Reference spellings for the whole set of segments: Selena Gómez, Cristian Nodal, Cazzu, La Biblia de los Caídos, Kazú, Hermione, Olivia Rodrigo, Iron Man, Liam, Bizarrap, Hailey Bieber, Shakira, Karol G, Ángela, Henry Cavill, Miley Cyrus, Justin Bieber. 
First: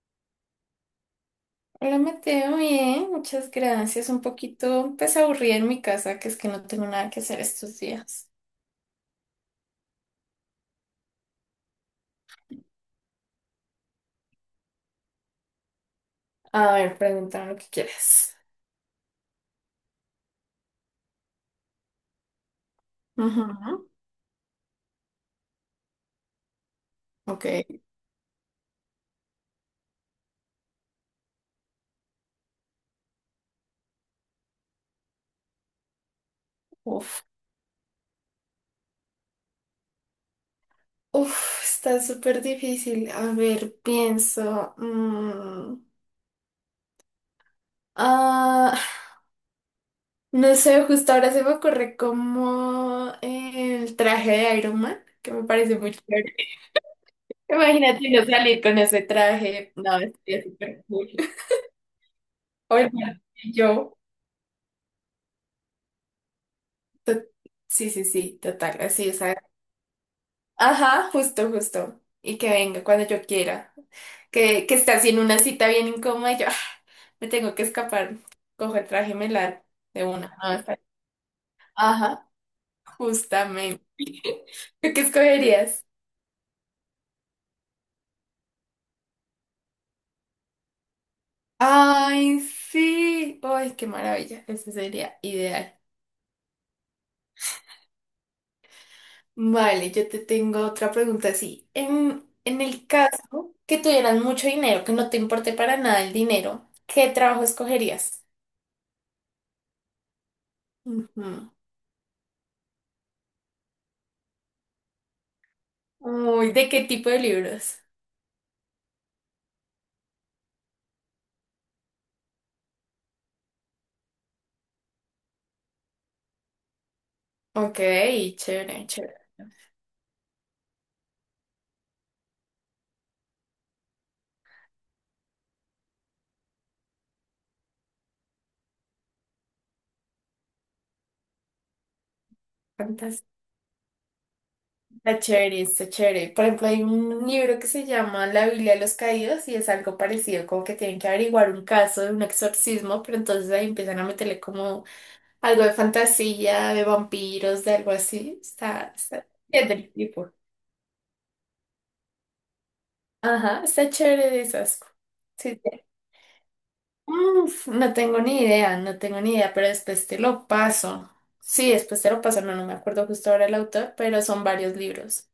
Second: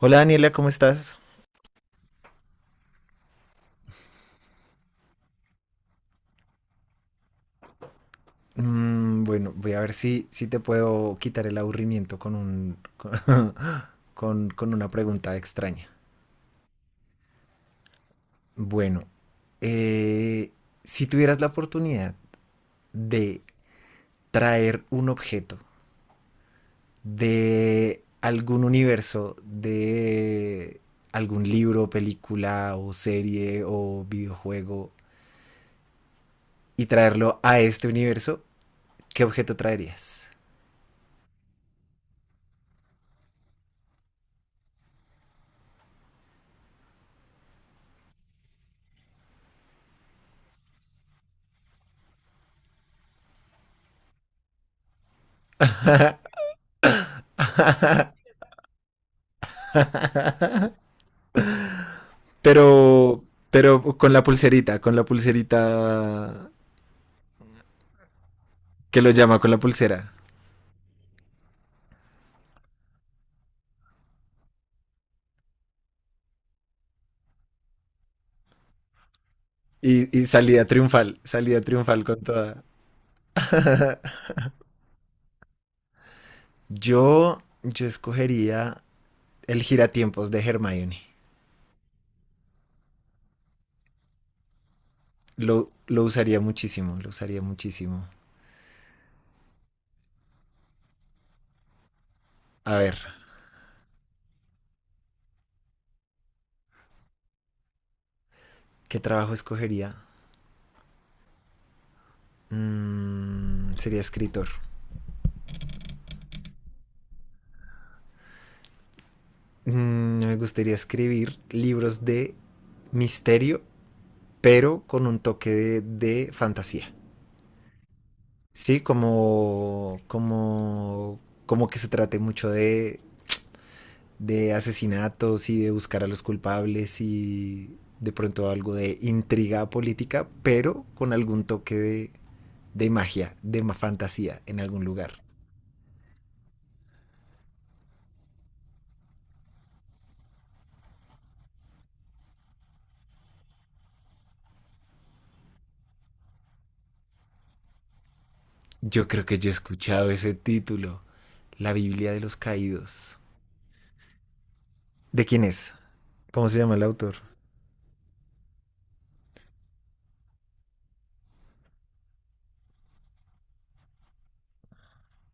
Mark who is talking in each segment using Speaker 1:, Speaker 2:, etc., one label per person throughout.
Speaker 1: Hola Daniela, ¿cómo estás?
Speaker 2: Hola Mateo, bien, muchas gracias. Un poquito, pues aburrida en mi casa, que es que no tengo nada que hacer estos días.
Speaker 1: Mm, bueno, voy a ver si te puedo quitar el aburrimiento con un, con, con una pregunta extraña.
Speaker 2: A ver, pregúntame lo que quieras.
Speaker 1: Bueno, eh, si tuvieras la oportunidad de
Speaker 2: Ujú.
Speaker 1: traer un objeto
Speaker 2: Ok.
Speaker 1: de algún universo, de algún libro, película o serie o videojuego y
Speaker 2: Uf.
Speaker 1: traerlo a este universo, ¿qué objeto traerías?
Speaker 2: Uf, está súper difícil. A ver, pienso. Ah, no sé, justo ahora se me ocurre como el traje de Iron Man, que me parece muy chévere. Imagínate no salir con ese traje. No, estaría súper cool. Oye,
Speaker 1: Pero, pero
Speaker 2: yo.
Speaker 1: con la pulserita
Speaker 2: to- sí, sí, sí, total,
Speaker 1: que
Speaker 2: así,
Speaker 1: lo
Speaker 2: o sea,
Speaker 1: llama, con la pulsera.
Speaker 2: ajá, justo, justo, y que venga cuando yo quiera, que está haciendo una cita bien incómoda y yo, me tengo que escapar, cojo el traje y me largo de
Speaker 1: Y
Speaker 2: una, no,
Speaker 1: salida triunfal con
Speaker 2: ajá,
Speaker 1: toda.
Speaker 2: justamente. ¿Tú qué escogerías?
Speaker 1: Yo escogería el giratiempos de Hermione.
Speaker 2: Ay, sí, ay, qué maravilla, eso sería
Speaker 1: Lo,
Speaker 2: ideal.
Speaker 1: lo usaría muchísimo, lo usaría muchísimo.
Speaker 2: Vale, yo te tengo otra pregunta así. En
Speaker 1: A
Speaker 2: el
Speaker 1: ver,
Speaker 2: caso que tuvieras mucho dinero, que no te importe para nada el dinero, ¿qué trabajo escogerías?
Speaker 1: ¿qué trabajo escogería?
Speaker 2: Ujú.
Speaker 1: Mm, sería escritor.
Speaker 2: Uy, ¿de qué tipo de libros?
Speaker 1: Mm, me gustaría escribir libros de misterio, pero con un toque de fantasía.
Speaker 2: Ok,
Speaker 1: Sí,
Speaker 2: chévere, chévere.
Speaker 1: como que se trate mucho de asesinatos y de buscar a los culpables y de pronto algo de intriga política, pero con algún toque de
Speaker 2: Fantástico.
Speaker 1: magia, de fantasía en algún
Speaker 2: Está
Speaker 1: lugar.
Speaker 2: chévere, está chévere. Por ejemplo, hay un libro que se llama La Biblia de los Caídos y es algo parecido, como que tienen que averiguar un caso de un exorcismo, pero entonces ahí empiezan a meterle como algo de fantasía, de vampiros, de algo así.
Speaker 1: Yo creo que yo he
Speaker 2: Es del
Speaker 1: escuchado
Speaker 2: tipo.
Speaker 1: ese título, La Biblia de los Caídos.
Speaker 2: Ajá, está chévere de esas.
Speaker 1: ¿De quién
Speaker 2: Sí,
Speaker 1: es? ¿Cómo se llama el autor?
Speaker 2: uf, no tengo ni idea, no tengo ni idea, pero después te lo paso. Sí, después te lo paso, no, no me acuerdo justo ahora el autor, pero son varios libros.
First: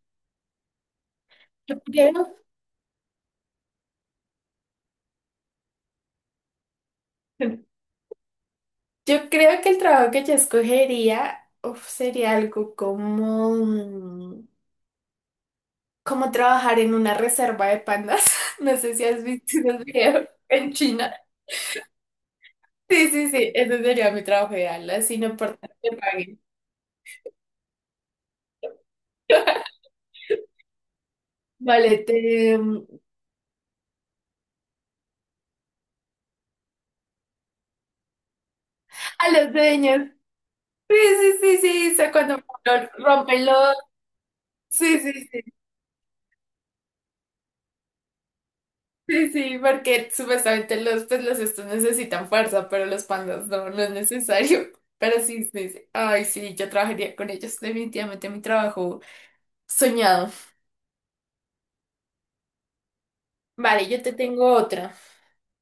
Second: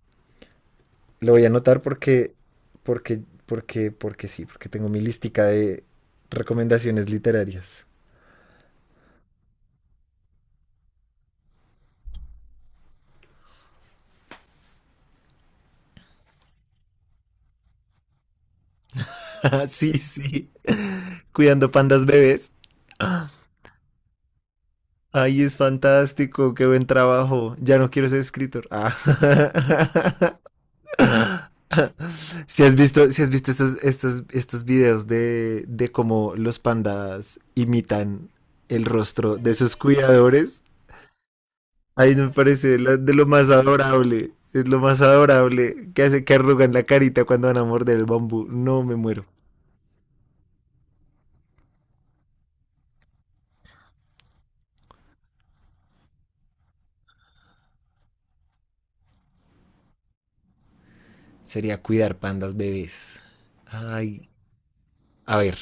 Speaker 1: Lo voy a anotar
Speaker 2: Yo creo,
Speaker 1: porque sí, porque tengo mi lística de recomendaciones literarias.
Speaker 2: yo creo que el trabajo que yo escogería, uf, sería algo como, como trabajar en una reserva de pandas. No sé si has visto los
Speaker 1: Sí,
Speaker 2: videos
Speaker 1: sí.
Speaker 2: en China.
Speaker 1: Cuidando pandas bebés.
Speaker 2: Sí, sí, sí, ese sería mi trabajo ideal, así no
Speaker 1: Ay, es
Speaker 2: importa que paguen.
Speaker 1: fantástico, qué buen trabajo. Ya no quiero ser escritor. Ah.
Speaker 2: Vale, te...
Speaker 1: Si has visto estos videos de cómo los pandas imitan el
Speaker 2: A
Speaker 1: rostro
Speaker 2: los
Speaker 1: de sus
Speaker 2: dueños.
Speaker 1: cuidadores,
Speaker 2: Sí, sí, sí, sí, o sea,
Speaker 1: ahí me
Speaker 2: cuando
Speaker 1: parece
Speaker 2: lo
Speaker 1: de lo
Speaker 2: rompen
Speaker 1: más
Speaker 2: los...
Speaker 1: adorable. Es lo
Speaker 2: Sí,
Speaker 1: más
Speaker 2: sí, sí,
Speaker 1: adorable que hace que arrugan la carita cuando van a morder el bambú. No me muero.
Speaker 2: sí, sí, porque supuestamente los, pues, los estos necesitan fuerza, pero los pandas no, no es necesario. Pero sí, sí, sí. Ay, sí, yo trabajaría con ellos, definitivamente mi trabajo soñado.
Speaker 1: Sería cuidar pandas bebés.
Speaker 2: Vale, yo te
Speaker 1: Ay,
Speaker 2: tengo otra.
Speaker 1: a ver.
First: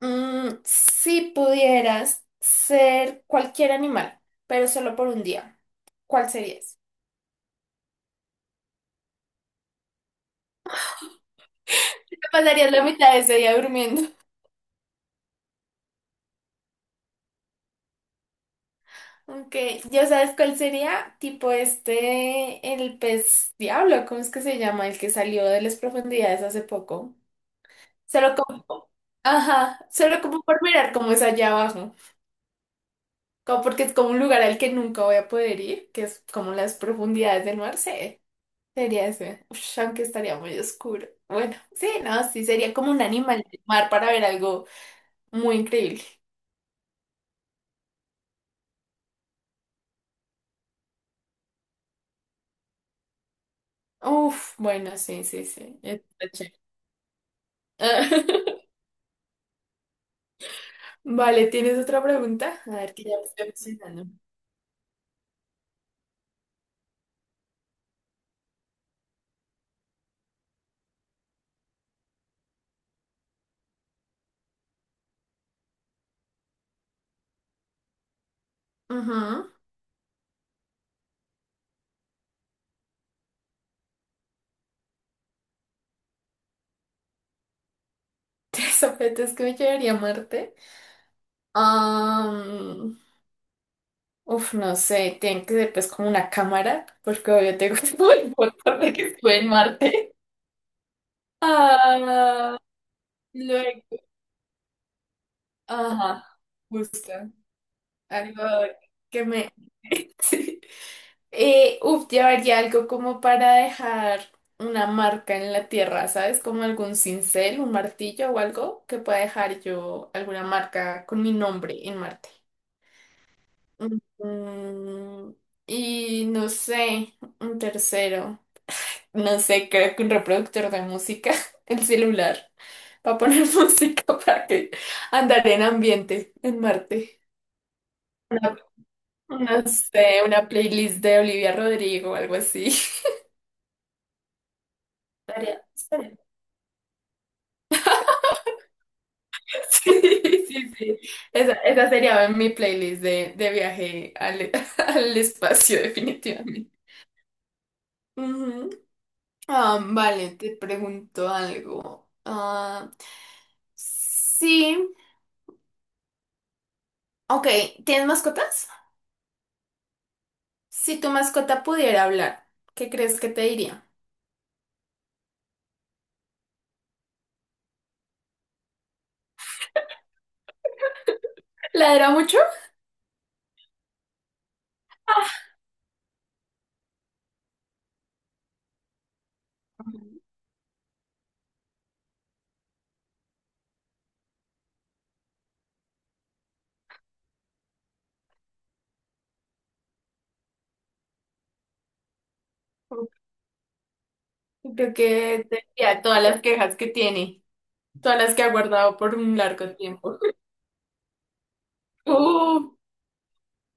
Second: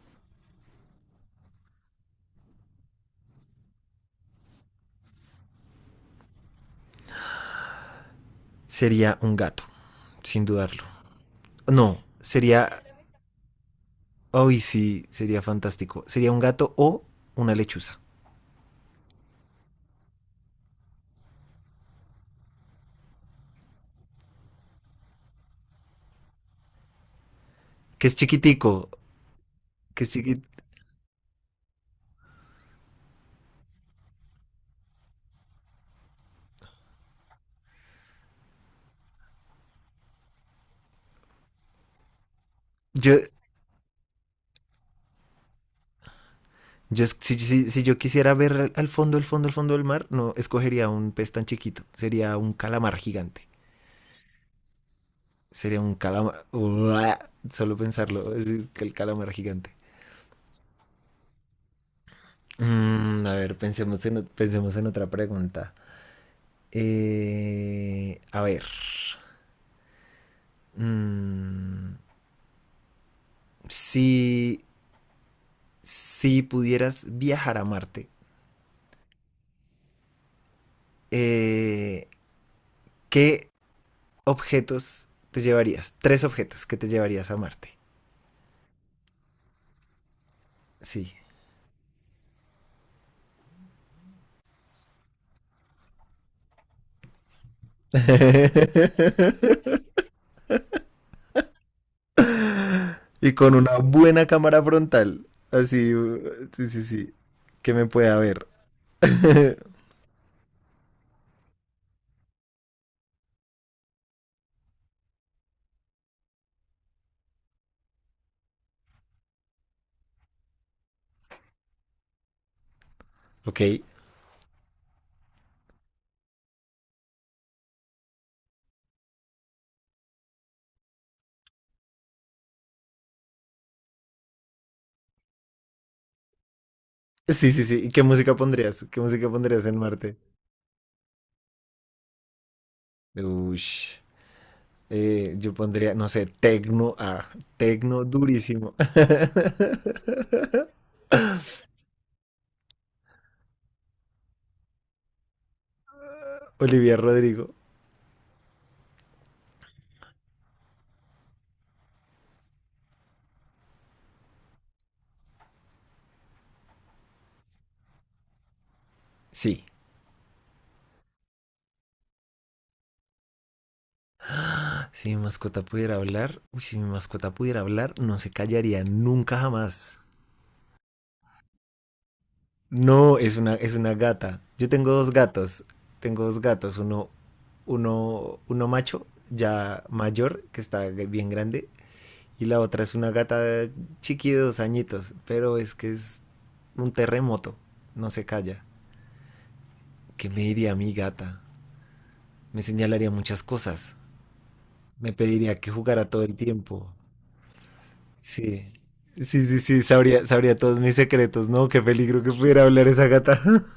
Speaker 2: Mm, si pudieras ser cualquier animal, pero solo por un día, ¿cuál serías?
Speaker 1: Sería un gato, sin dudarlo. No,
Speaker 2: Te
Speaker 1: sería...
Speaker 2: pasarías la mitad de ese día durmiendo.
Speaker 1: Uy, sí, sería fantástico. Sería un gato o una lechuza.
Speaker 2: Ok, ¿ya sabes cuál sería? Tipo este, el pez diablo, ¿cómo es que se llama? El que salió de las profundidades hace poco.
Speaker 1: Que es
Speaker 2: Solo
Speaker 1: chiquitico,
Speaker 2: como, ajá,
Speaker 1: que es
Speaker 2: solo como por mirar cómo es allá abajo. Como porque es como un lugar al que nunca voy a poder ir, que es como las profundidades del mar, sí. Sería ese. Ush, aunque estaría muy oscuro. Bueno, sí, no, sí, sería como un
Speaker 1: Yo,
Speaker 2: animal del mar para ver algo muy increíble.
Speaker 1: yo, si yo quisiera ver al fondo, el fondo, el fondo del mar, no escogería un pez tan chiquito. Sería un calamar gigante.
Speaker 2: Uf, bueno, sí, sí, sí.
Speaker 1: Sería un
Speaker 2: Está
Speaker 1: calamar. Uah, solo pensarlo,
Speaker 2: chévere.
Speaker 1: es que el calamar gigante.
Speaker 2: Vale, ¿tienes otra pregunta? A ver, que ya me
Speaker 1: Mm, a
Speaker 2: estoy
Speaker 1: ver, pensemos
Speaker 2: emocionando.
Speaker 1: en, pensemos en otra pregunta. A ver. Mm, si, si pudieras viajar a Marte,
Speaker 2: Ajá.
Speaker 1: eh, ¿qué objetos te llevarías? Tres objetos que te llevarías a Marte.
Speaker 2: Tres objetos que me llevaría a Marte.
Speaker 1: Sí.
Speaker 2: Am, uf, no sé, tienen que ser pues como una cámara, porque obvio tengo todo el motor de que estuve en Marte. Ah,
Speaker 1: Y con una
Speaker 2: luego,
Speaker 1: buena cámara frontal. Así,
Speaker 2: ajá,
Speaker 1: sí, sí,
Speaker 2: justo.
Speaker 1: sí. Que me pueda
Speaker 2: Algo
Speaker 1: ver.
Speaker 2: que me... Sí. Uf, llevaría algo como para dejar una marca en la tierra, ¿sabes? Como algún cincel, un martillo o algo que pueda dejar yo alguna marca con mi nombre en Marte.
Speaker 1: Ok.
Speaker 2: Mm, y no sé, un tercero. No sé, creo que un reproductor de música, el celular, para poner música para que andar en ambiente en Marte.
Speaker 1: Sí, sí, sí. ¿Y qué música
Speaker 2: Una-
Speaker 1: pondrías? ¿Qué música pondrías
Speaker 2: no
Speaker 1: en Marte?
Speaker 2: sé, una playlist de Olivia Rodrigo o algo así.
Speaker 1: Uy. Yo
Speaker 2: Estaría-
Speaker 1: pondría, no sé, tecno durísimo.
Speaker 2: Sí, sí, sí. Esa sería mi playlist de viaje al, al espacio, definitivamente.
Speaker 1: Olivia Rodrigo.
Speaker 2: Ujú. Ah, vale, te pregunto algo. Sí. Ok, ¿tienes mascotas?
Speaker 1: Sí.
Speaker 2: Si tu mascota pudiera hablar, ¿qué crees que te diría?
Speaker 1: Si mi mascota pudiera hablar, uy, si mi mascota pudiera hablar, no se callaría nunca jamás.
Speaker 2: ¿Ladra mucho?
Speaker 1: No, es una gata. Yo tengo dos gatos. Tengo dos gatos. Uno macho, ya mayor, que está bien grande. Y la otra es una gata chiqui de dos añitos. Pero es que es un terremoto. No se calla. ¿Qué me diría mi gata? Me señalaría muchas cosas.
Speaker 2: Creo
Speaker 1: Me
Speaker 2: que
Speaker 1: pediría
Speaker 2: te
Speaker 1: que
Speaker 2: diría
Speaker 1: jugara todo
Speaker 2: todas
Speaker 1: el
Speaker 2: las quejas que
Speaker 1: tiempo.
Speaker 2: tiene, todas las que ha
Speaker 1: Sí.
Speaker 2: guardado por un
Speaker 1: Sí, sí,
Speaker 2: largo
Speaker 1: sí,
Speaker 2: tiempo.
Speaker 1: sabría todos mis secretos, ¿no? Qué peligro que pudiera
Speaker 2: Uh,
Speaker 1: hablar esa gata.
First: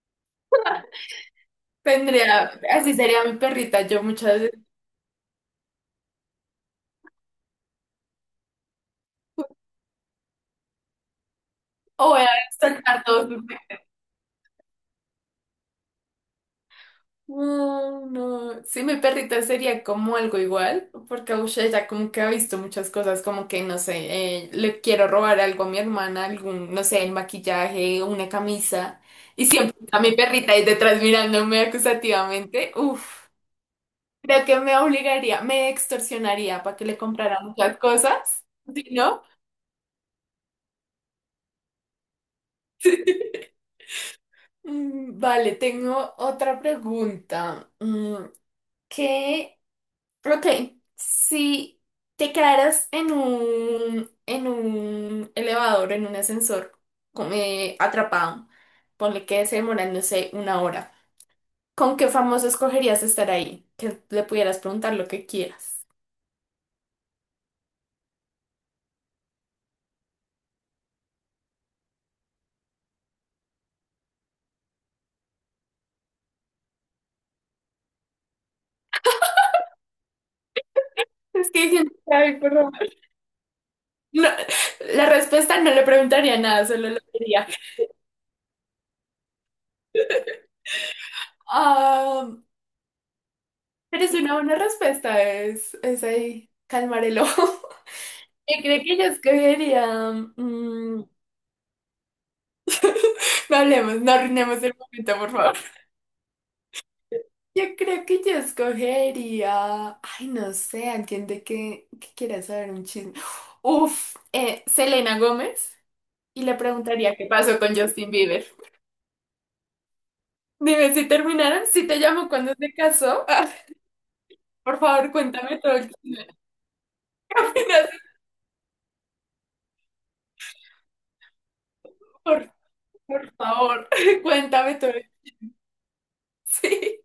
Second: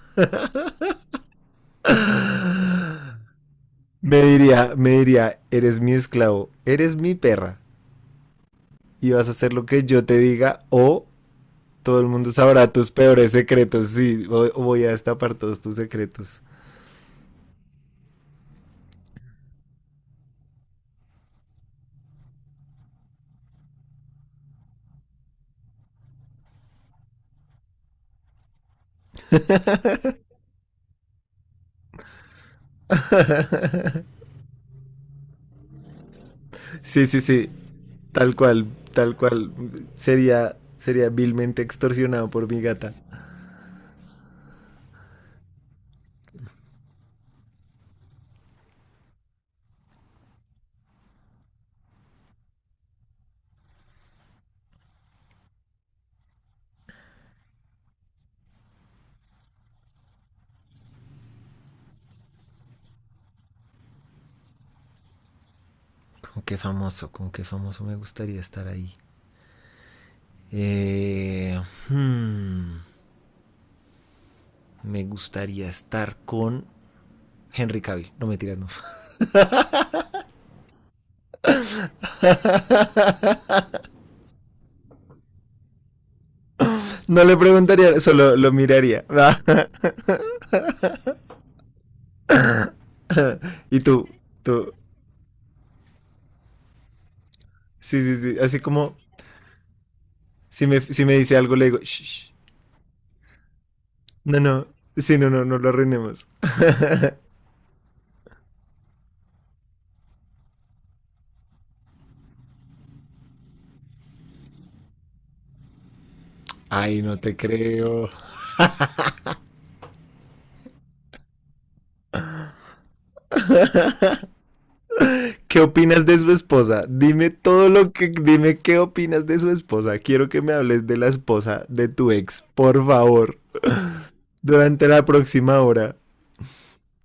Speaker 2: tendría, así sería mi perrita. Yo muchas
Speaker 1: Me diría, eres mi esclavo, eres mi perra, y vas a hacer lo que yo te diga, o todo el
Speaker 2: o voy a
Speaker 1: mundo sabrá tus
Speaker 2: sacar todos
Speaker 1: peores secretos. Sí, voy a destapar todos tus secretos.
Speaker 2: no, no. Sí, mi perrita sería como algo igual, porque ush, ella como que ha visto muchas cosas, como que, no sé, le quiero robar algo a mi hermana, algún, no sé, el maquillaje, una camisa, y siempre a mi perrita ahí detrás mirándome acusativamente. Uf, creo que me obligaría, me extorsionaría para que le
Speaker 1: Sí, sí,
Speaker 2: comprara
Speaker 1: sí.
Speaker 2: muchas
Speaker 1: Tal
Speaker 2: cosas,
Speaker 1: cual,
Speaker 2: ¿sí,
Speaker 1: tal
Speaker 2: no?
Speaker 1: cual. Sería vilmente extorsionado por mi gata.
Speaker 2: Mm, vale, tengo otra pregunta. Mm, ¿qué? Ok, si te quedaras en un elevador, en un ascensor, atrapado, ponle que se demoran, no sé, una hora, ¿con qué famoso escogerías estar ahí? Que le pudieras preguntar lo que quieras.
Speaker 1: ¿Con qué famoso? ¿Con qué famoso me gustaría estar ahí? Eh, hmm. Me gustaría estar con Henry Cavill. No me tiras, no.
Speaker 2: Es que siento que, ay, por favor. No, la respuesta no le preguntaría nada, solo le
Speaker 1: No le
Speaker 2: diría.
Speaker 1: preguntaría, solo lo miraría.
Speaker 2: Ah,
Speaker 1: Y
Speaker 2: pero
Speaker 1: tú,
Speaker 2: es una buena
Speaker 1: tú.
Speaker 2: respuesta, es ahí, calmar el ojo.
Speaker 1: Sí, sí, sí.
Speaker 2: Yo
Speaker 1: Así
Speaker 2: creo
Speaker 1: como
Speaker 2: que yo escogería. Mm,
Speaker 1: si me dice algo, le digo, shh.
Speaker 2: no hablemos, no
Speaker 1: No,
Speaker 2: arruinemos
Speaker 1: no.
Speaker 2: el
Speaker 1: Sí,
Speaker 2: momento,
Speaker 1: no,
Speaker 2: por
Speaker 1: no,
Speaker 2: favor.
Speaker 1: no lo arruinemos.
Speaker 2: Yo creo que yo escogería, ay, no sé, alguien de que quiera saber un chisme. Uf, Selena Gómez y le
Speaker 1: Ay,
Speaker 2: preguntaría
Speaker 1: no
Speaker 2: qué
Speaker 1: te
Speaker 2: pasó con
Speaker 1: creo.
Speaker 2: Justin Bieber. Dime si terminaron, si te llamo cuando se casó. Ah, por favor,
Speaker 1: ¿Qué
Speaker 2: cuéntame todo el
Speaker 1: opinas de
Speaker 2: chisme.
Speaker 1: su esposa? Dime
Speaker 2: ¿Qué
Speaker 1: todo
Speaker 2: opinas?
Speaker 1: lo que. Dime qué opinas de su esposa. Quiero que me hables de la esposa de tu ex,
Speaker 2: Por,
Speaker 1: por
Speaker 2: por
Speaker 1: favor.
Speaker 2: favor, cuéntame
Speaker 1: Durante
Speaker 2: todo
Speaker 1: la
Speaker 2: el-
Speaker 1: próxima hora.
Speaker 2: Sí.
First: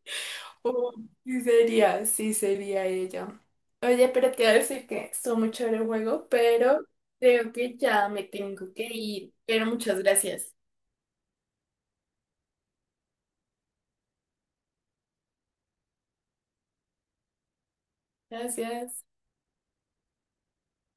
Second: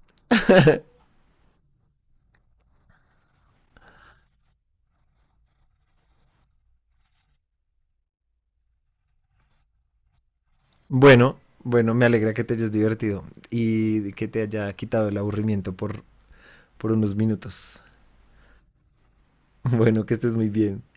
Speaker 2: Oh, sí sería ella. Oye, pero te voy a decir que estuvo muy chévere el juego, pero creo que ya me tengo que ir. Pero muchas gracias.
Speaker 1: Bueno, bueno, me alegra que te hayas divertido y que te haya quitado el aburrimiento por unos minutos.
Speaker 2: Gracias.
Speaker 1: Bueno, que estés muy bien.